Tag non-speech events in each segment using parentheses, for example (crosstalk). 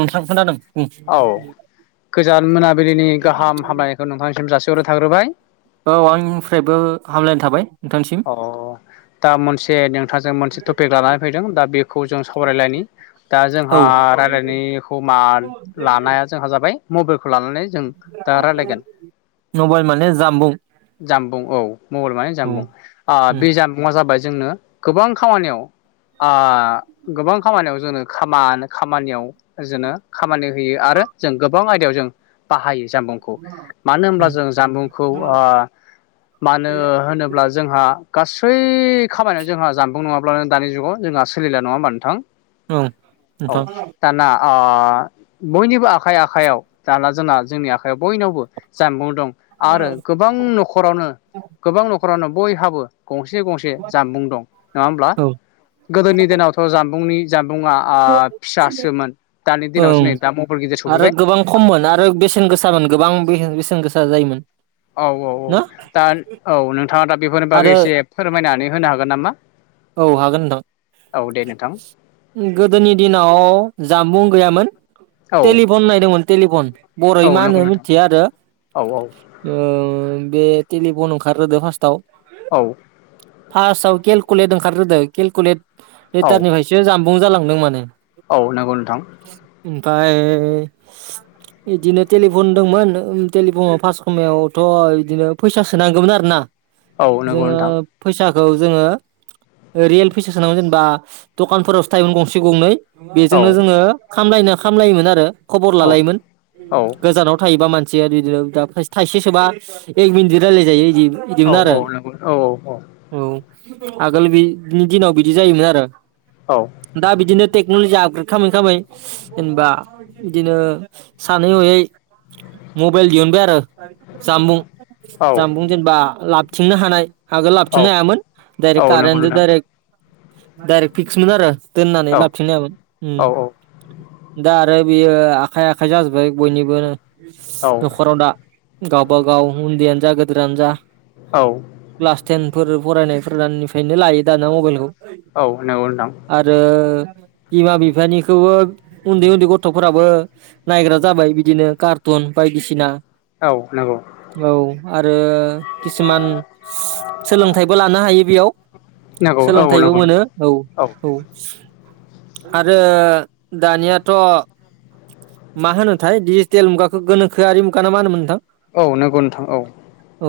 नोंथां खोनादों उम गोजोन मोनाबिलिनि गाहाम हामलनायखौ नोंथांनिसिम जासिहरनाय थाग्रोबाय औ आंनिफ्रायबो हामलायनाय थाबाय नोंथांसिम अ दा मोनसे नों जों मोनसे टपिक लानानै फैदों दा बेखौ जों सावरायलायनायनि दा औ जोंहा रायज्लायनायखौ मा लानाया जोंहा जाबाय खौ लानानै जों दा रायलायगोन मबाइल माने जामबुं जानबुं औ मबाइल माने औ जानबुं उम बे जानबुङा जाबाय जोंनो गोबां खामानियाव आ गोबां खामानियाव जोंनो खामा खामानियाव जोंनो खामानि होयो आरो जों गोबां आयदायाव जों बाहायो जानबुंखौ मानो होनोब्ला उम जोङो जानबुंखौ ओ मानो होनो जोंहा गासै खामानियाव जोंहा जानबुं नङाब्लानो दानि जुगाव जोंहा सोलिला नङा होमबा नोंथां औ नोंथां अ बयनिबो आखाइ आखायाव दाना जोंना जोंनि आखायाव बयनावबो जानबुं दं आरो गोबां नखरावनो गोबां नखरावनो बयहाबो गंसे गंसे जानबुं दं नङा होमब्ला औ गोदोनि दिनावथ जानबुंनि जानबुंङा ओ ं (unintelligible) फिसासोमोन दानि दिनावसो ओं नै दा मबाइल गिदिर आरो सफैबाय गोबां खममोन आरो बेसेन गोसामोन गोबां बेसेन गोसा जायोमोन औ औ औ ना दा औ नोंथाङा दा बेफोरनि आरो बागै एसे फोरमायनानै होनो हागोन नामा औ हागोन औ दे नोंथां गोदोनि दिनाव जानबुं गैयामोन औ तेलिफन होननाय दंमोन तेलिफन औ बरआव मा नंगौ होनो नोंथां मिथिया आरो औ ओ बे टेलिफन ओंखारग्रोदो फार्स्टाव औ फार्स्ट आव केलकुलेट ओंखारग्रो केलकुलेट औ लिटारनिफ्रायसो जानबुं जालांदों माने औ नंगौ नोंथां ओमफाय बिदिनो टेलिफन होन दंमोन टेलिफनाव फास् समायावथ' बिदिनो फैसा सोनांगौमोन आरोना औ नंगौ जोङो नोंथां फैसाखौ जोङो रियेल फैसा सोनांगोन जेनेबा दखानफोरावसो थायोमोन गंसे गंनै बेजोंनो औ जोङो खामलायनो खामलायोमोन आरो खबर औ लालायोमोन औ गोजानाव थायोबा मानसि (unintelligible) दा थाइसे सोबा एक मिनिट रायज्लाय जायो बिदि औ बिदिमोन औ आरो नंगौ औ औ आगोल बिनि दिनाव बिदि जायोमोन आरो औ दा बिदिनो टेक्न'लजि आ खालामामै खालामामै जेनेबा बिदिनो सानै हयै मबाइल दिहुनबाय आरो जामबुं जामबुं जेनेबा लाबथिंनो हानाय आगोल औ लाबोथिंनो हायामोन औ डायरेक्ट नंगौ कारेनत नोंथां डाइरेक्ट डाइरेक्ट फिक्स मोन आरो । दोननानै औ लाबथिंनो औ हायामोन दा आरो बियो आखाइ आखाइ जाजोब्बाय बयनिबो औ न'खराव दा गावबागाव उन्दैयानो जा गदोरानो जा क्लास टेन फोर फरायनायफोरनिफ्रायनो लायो दाना मबाइलखौ औ नंगौ नोंथां। आरो बिमा बिफानिखौबो उन्दै उन्दै गथ'फोराबो नायग्रा जाबाय बिदिनो कारथु न बायदिसिना औ नांगौ औ आरो किसुमान सोलोंथाइबो लानो हा गिबियाव नंगौ औ सोलोंथाइबो नंगौ मोनो नोंथां औ औ आरो दानियाथ' मा होनोथाय दिडिजिटेल मुगाखौ गोनोखोआरि मुग ना मा होनोमोन नोंथां औ नोंगौ नोंथां औ औ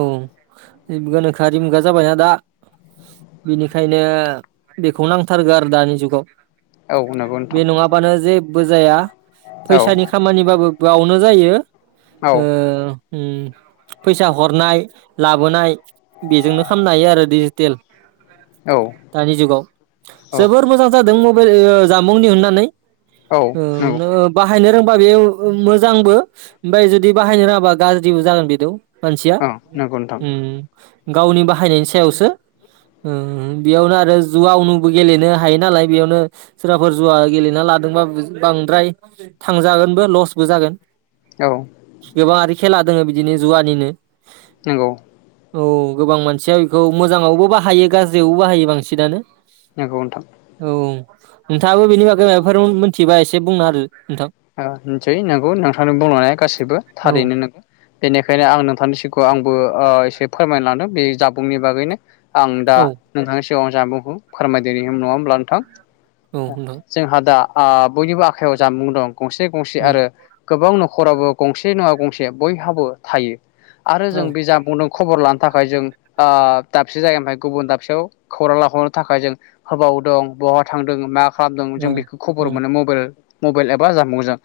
गोनोखोआरि मुगा जाबायना दा बेनिखायनो बेखौ नांथारगौ आरो दानि जुगाव औ नंगौ बे नोंथां नङाबानो जेबो जाया औ फैसानि खामानिबाबो गाव- नो जायो। औ ओ उम फैसा हरनाय लाबोनाय बेजोंनो खालामनो हायो आरो दि औ दानि जुगाव औ जोबोर मोजां जादों (unintelligible) जानबुं दिहुन्नानै औ ओ नंगौ मो बा बाहायनो रोंबा बे मोजांबो ओमफ्राय जुदि बाहायनो रोङाबा गाज्रिबो जागोन बेदि मानसिया औ नंगौ नोंथां उम गावनि बाहायनायनि सायावसो (inaudible) ओ बेयावनो आरो जुवानुबो गेलेनो हायो नालाय बेयावनो सोरबाफोर जुवा गेलेना लादों- बांद्राय थांजागोनबो लसबो जागोन औ गोबाङ आरो खेला दङ बिदिनो जुवानिनो नंगौ औ गोबां मानसिया बेखौ मोजाङावबो बाहायो गाज्रियावबो बाहायो बांसिनानो नंगौ नोंथां औ नोंथाङाबो बेनि बागै माबाफोर मिथिबा एसे बुंना होदो नोंथां ओ (unintelligible) नोंगौ नोंथांनि बुंलांनाया गासिबो औ थारैनो नोंगौ बेनिखायनो आं नोंथांनि सिगाङाव आंबो एसे फोरमायना लाांदों बे जाबुंनि बागैनो आं दा औ नोंथांनि सिगाङाव जानबुंखौ फोरमायदिनि नङा होमब्ला नोंथां औ नोंथां जोंहा दा बयनिबो आखाइायाव जामबुं दं गंसे गंसे उम आरो गोबां न'खराबो गंसे नङा गंसे बयहाबो थायो आरो जों औ बे जा बुंदों खबर लानो थाखाय जों ओ दाबसे जायगानिफ्राय गुबुन दाबसेयाव खौरां लाहरनो थाखाय जों होबाव- दं बहा थांदोंमोन मा खालामदों जों बेखौ खबर मोनो मबेल मबेल एबा जामबुंजों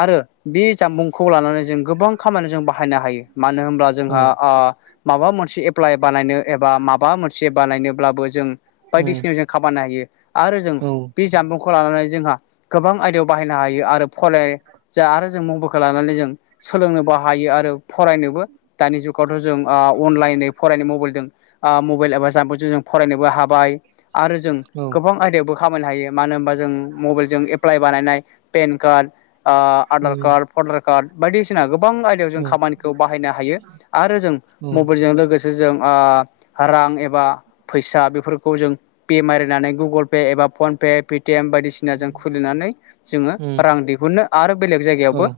आरो बि जामबुंखौ लानानै जों गोबां खामानियाव जों बाहायनो हायो मानो होनब्ला जोंहा आ माबा मोनसे एप्लाइ बानायनो एबा माबा मोनसे बानायनोब्लाबो जों बायदिसिनायाव जों खामायनो हायो आरो जों बे जामबुंखौ लानानै जोंहा गोबां आयदायाव बाहायनो हायो आरो फराय जा आरो जों मबाइलखौ लानानै जों सोलोंनोबो हायो आरो फरायनो बो दानि जुगावथ' जों ओ अनलाइनयै फरायनाय मबाइलदों ओ मबाइल एबा जाम्बुंजों जों फरायनोबो हाबाय आरो जों गोबां आयदायावबो खामायनो हायो मानो होनबा जों मबाइलजों एप्लाइ बानायनाय पेन कार्ड ओ आधार कार्ड भटार कार्ड बायदिसिना गो बां आयदायाव जों खामानिखौ बाहायनो हायो आरो जों मबाइलजों लोगोसे जों ओ रां एबा फैसा बेफोरखौ जों पे मारिनानै गुगोल पे एबा फनपे पेटिएम बायदिसिनाजों खुलिनानै जोङो रां दिहुननो आरो बेलेग जायगायावबो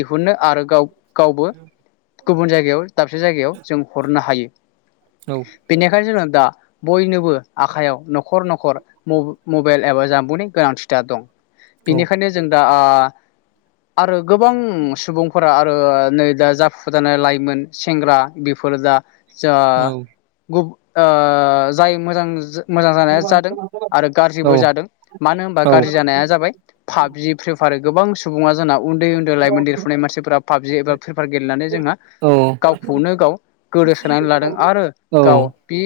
दिहुनो आरो गाव-गावबो गुबुन जायगायाव दाबसे जायगायाव जों हरनो हायो बेनिखायनो जोङो दा बयनोबो आखायाव न'खर न'खर म-मबेल एबा जामबुंनि गोनांथिथार दं बिनिखायनो जों दा आ आरो गोबां सुबुंफोरा ओ नै दा जाफ (unintelligible) लाइमोन सेंग्रा बेफोरो दा जा गुग ओ जाय मोजां मोजां जानाया जादों आरो गाज्रिबो जादों मानो होनबा गाज्रि जानाया जाबाय पाबजि प्रेफार गोबां सुबुङा जोंनाव उन्दै उन्दै लाइमोन देरफुनाय मानसिफोरा पाबजि एबा फ्रिफायार गेलेनानै जोंहा गावखौनो गाव गोदोसोनानै लादों आरो गाव बि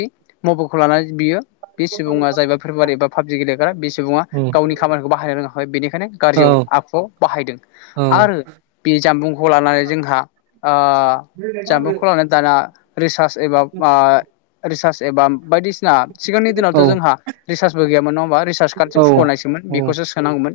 मबाइलखौ लानानै बियो बे सुबुङा जायबा फ्रिफायार एबा पाबजि गेलेग्रा बे सुबुङा गावनि खामानिखौ बाहायनो रोङा बेनिखायनो गाज्रियाव औ आखुआव बाहायदों औ आरो बे जानबुंखौ लानानै जोंहा ओ जामबुंखौ लानानै दाना रिसार्च एबा मा रिसार्च एबा बायदिसिना सिगांनि औ दिनावथ' जोंहा रिसार्चबो गैयामोन नङा होमबा रिसार्च कार्द औ हुख'नायसोमो मोन औ बेखौसो सो नांगौमोन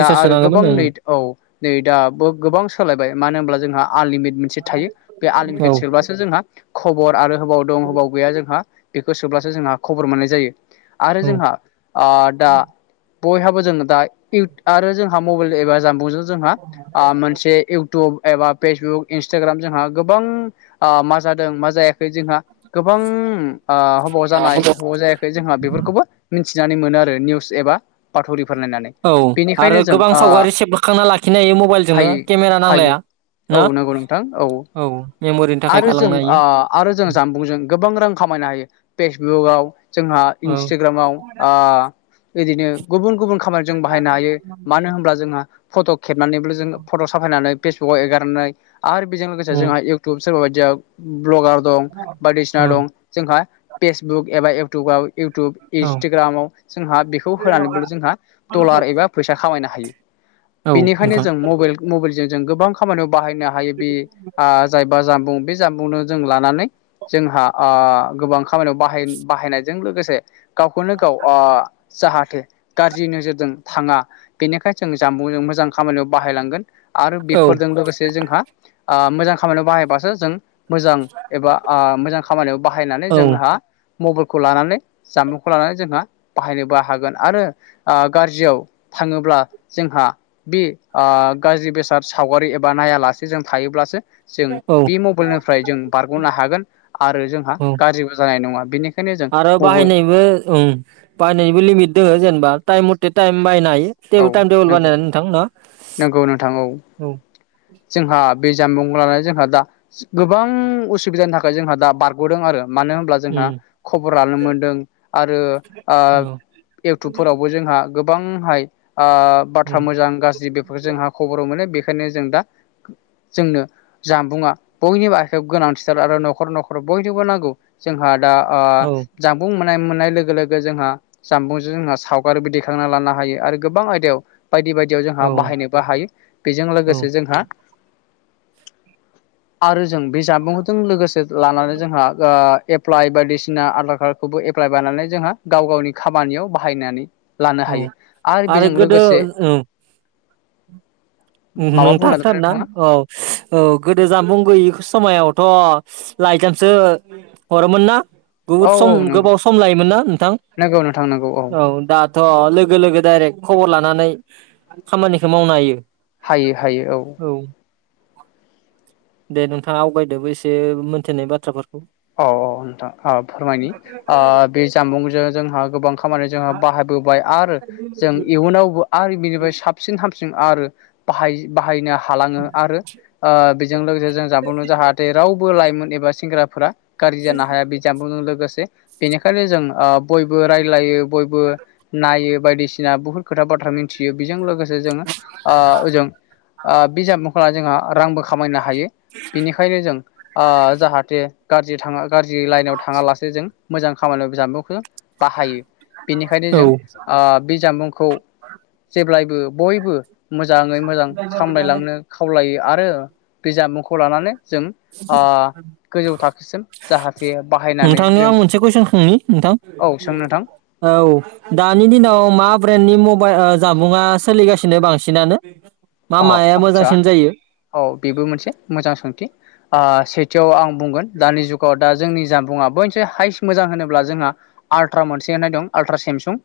दा आरो गोबां सोनांगौमोन ओं नै औ नै दाबो गोबां सोलायबाय मानो होनब्ला जोंहा आनलिमिट मोनसे थायो बे औ आललिमिटेट सोबासो जोंहा खबर आरो होबाव दं होबाव गैया जोंहा बेखौ सोब्लासो जोंहा खबर मोननाय जायो आरो जोंहा आ दा बयहाबो जोंङो (unintelligible) आरो जोंहा मबाइल एबा जामबुंजों जोंहा आ मोनसे इउटुब उब एबा फेसबुक इन्सटाग्राम जोंहा गोबां ओ मा जादों मा जाया खै जोंहा गोबां ओ हौबाव जानाय हौबाव जायाखै जोंहा बेफोरखौबो मि थिनानै मोनो आरो निउस एबा बा थरिफोर नायनानै औ आरो बेनिखायनो जों गोबां ओ सावगारि सेबखांना लाखिनो हायो मबाइलजोंनो हायो केमेरा हायो नांलाया ना औ नंगौ नोंथां औ मेमरिनि थाखाय आरो जों गालांनो हायो ओ आरो जों जानबुंजों गोबां रां खामायनो हायो फेसबुकआव जोंहा औ इन्सटिग्रामाव आ बिदिनो गुबुन गुबुन खामानि जों बाहायनो हायो मानो होनब्ला जोंहा फट' खेबनानैब्लो जों फट' साफायनानै फेसबुकाव एगारनाय आरो बेजों लोगोसे औ जोंहा इउ सोरबा बायदिया ब्लगार दं बायदिसिना औ दं जोंहा फेसबुक एबा इउटुबाव इउटुब इन्सटिग्रामाव जोंहा बेखौ होनानैबोल' जोंहा डलार एबा फैसा खामायनो हायो औ बेनिखायनो नोंथां जों मबाइल मबाइलजों जों गोबां खामानियाव बाहायनो हायो बे आ बा जामबुं बे जामबुंनो जों लानानै जोंहा आ गोबां खा मानियाव बाहाय बाहायनायजों लोगोसे गावखौनो गाव आ जाहाथे गार ज्रि नोजोरजों थाङा बेनिखाय जों जामबुंजों मोजां खामानियाव बाहायलांगोन आरो औ बेफोरजों लोगोसे जोंहा आ मोजां खामानियाव बाहायबासो जों मोजां एबा आह मोजां खामानियाव बाहायनानै औ जोंहा मबाइलखौ लानानै जामबुंखौ लानानै जोंहा बाहायनोबो हागोन आरो ओ गाज्रियाव थाङोब्ला जोंहा बे ओ गाज्रि बेसाद सावगारि एबा नायालासे जों थायोब्लासो जों औ बे मबाइलनिफ्राय जों बारग'नो हागोन आरो जोंहा औ गाज्रिबो जानाय नङा। बेनिखायनो जों आरो मबाइल बाहायनायबो उम बाहायनायबो लिमिट दोङो जेनेबा टाइम मथे टाइम बाहायनो हायो। औ टाइम टेबोल नंगौ बानायनानै नोंथां ना नंगौ नोंथां औ। जोंहा बे जामबुंखौ लानानै जोंहा दा गोबां उसुबिदानि थाखाय जोंहा दा बारग'दों आरो। मानो होनब्ला जोंहा उम खबर लानो मोनदों आरो ओ औ इउटुबफोरावबो जोंहा गोबांहाय ओह बाथ्रा उम मोजां गाज्रि बेफोरखौ जोंहा खबर मोनो बे बेखायनो जों दा जोंनो जामबुङा बयनिबो आखायाव गोनांथिथार आरो न'खर न'खर बयनोबो नांगौ जोंहा दा औ ओह जानबुं मोननाय मोननाय लोगो लोगो जोंहा जामबुंजों जोंहा सावगारिबो दैखांना लानो हायो आरो गोबां आयदायाव बायदि बायदियाव जोंहा औ बाहायनोबो हायो बेजों औ लोगोसे जोंहा आरो जों बे जामबुंजों लोगोसे लानानै जोंहा ओह एप्लाइ बायदिसिना आधार कार्ड खौबो एप्लाइ बानायनानै जोंहा गाव गावनि खामानियाव बाहायनानै लानो औ हायो। आरो बेजों गोदो लोगोसे ओम माबा बुंनो नोंथाङा नागिरदोंमोन खोनादोंना नोंथाङा औ औ गोदो जामबुं गैयि समायाव थ' लाइजामसो हरोमोन ना? बहुद औ सम औ नंगौ गोबाव सम लायोमोन ना नोंथां? नंगौ नोंथां नंगौ औ दाथ' लोगो लोगो डाइरेक्ट खबर लानानै खामानिखौ मावनो हायो। हायो हायो औ। दे नोंथाङा आवगायदोबो एसे मोनथिनाय बाथ्राफोर औ औ नोंथां ओ फोरमायनि बे जामबुंजों जोंहा गोबां खामानि जोंहा बाहायबोबाय आरो जों इयुनावबो आर बेनिफ्राय साबसिन हाम सिन आरो बाहाय बाहायनो हा हालाङो आरो ओ बेजों लोगोसे जों जामबुंजों जाहाथे रावबो लाइमोन एबा सेंग्राफोरा गाज्रि जानो हाया बे जामबुंजों लोगोसे बेनिखायनो जों ओह बयबो रायलायो बयबो नायो बायदिसिना बुहुत खोथा बाथ्रा मिनथियो बेजों लोगोसे जोङो ओ ओजों ओ बिजाब महरा जोंहा रांबो खामायनो हायो बिनिखायनो जों ओ जाहाथे गाज्रि थाङा। गाज्रि लाइनाव थाङालासे जों मोजां खामानियाव बि जामबुंखौ बाहायो। बेनिखायनो जों औ ओ बे जामबुंखौ जेब्लायबो बयबो मोजाङै मोजां सामलायलांनो खावलायो आरो बे जामबुंखौ लानानै जों ओ गोजौ था नोंथांनियाव आं मोनसे कुइसन सोंनि नोंथां? औ सों नोंथां औ दानि दिनाव मा ब्रेन नि मबाइल ओ जामबुङा सोलिगासिनो बांसिनानो? मा औ माया आच्छा मोजांसिन जायो औ बेबो मोनसे मोजां सोंथि ओ सेथियाव आं बुंगोन दानि जुगाव दा जोंनि जामबुङा बयनिफ्राय हाइस मोजां होनोब्ला जोंहा आल्ट्रा मोनसे होननाय दं आल्ट्रा सेमसुं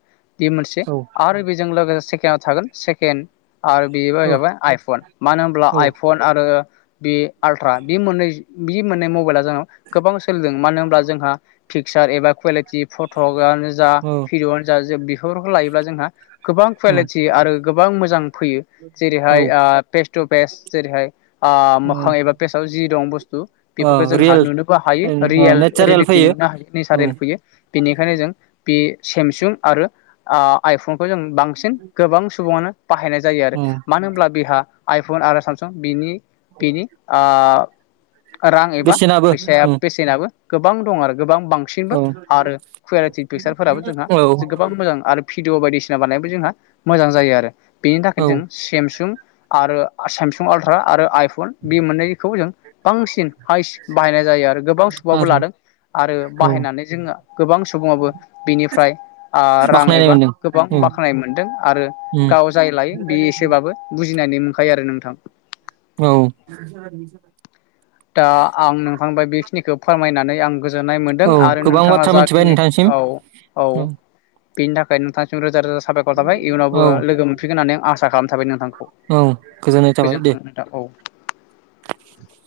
बे मोनसे औ आरो बेजों लोगोसे सेकेण्डआव थागोन सेकेण्ड आरो बे औ बायाव आइफन मानो होनब्ला औ आइफन आरो आरो बे आल्ट्रा बे मोननै बे मोननै मबाइला जोंनाव गोबां सोलिदों मानो होनब्ला जोंहा पिकसार एबा कुवालिटि फट'कआनो जा औ भिडिअ'आनो जों बेफोरखौ लायोब्ला जोंहा गोबां कुवालिटि आरो गोबां मोजां फैयो । औ जेरैहाय ओह पेस टु पेस जेरैहाय ओह औ मोखां एबा पेसाव जि दं बस्थु ओ बेफोर जोंहा रियेल नुनोबो हायो ओ रियेल नेचारेल रिलेटि फैयो नुनो हायो नेचारेल औ फैयो बेनिखायनो जों बे सेमसुं आरो आइफनखौ जों बांसिन गोबां सुबुङानो बाहायनाय जायो आरो औ । मानो होनब्ला बेहा आइफन आरो सामसुं बिनि बिनि आ रां एबा बेसेनाबो फैसाया औ बेसेनाबो गोबां दं आरो गोबां बांसिनबो औ आरो कुवलिटि पिकसारफोराबो जोंहा औ गोबां मोजां आरो भिडिअ बायदिसिना बानायबो जोंहा मोजां जायो आरो बेनि थाखायनो औ जों सामसुं आरो सामसु अर्था आरो आइफोन फन बे मोननैखौ जों बांसिन हाइस बाहायनाय जायो आरो गोबां सुबाबो आरो लादों आरो औ बाहायनानै जोङो गोबां सुबुङाबो बिनिफ्राय आ रां बाख्नायनाय एबा मोनदों गोबां औ बाख्नाय मोन्दों आरो उम गाव जाय लायो बे एसेबाबो बुजिनायनि मोनखायो आरो नोंथां । औ' दा आं नोंखांबा बेखिनिखौ फोरमायनानै आं गोजोन्नाय मोन्दों औ आरो गोबां नोंथाङा बाथ्रा मिथिबाय जाखिनि नोंथांसिम औ औ बेनि थाखाय नोंथांसिम रोजा रोजा साबायखर थाबाय इयुनावबो औ लोगो मोनफिनगोन होननानै आं आसा खालाम थाबाय नोंथांखौ औ गोजोननाय थाबाय गोजोन्थों दे । नोंथां औ (inaudible)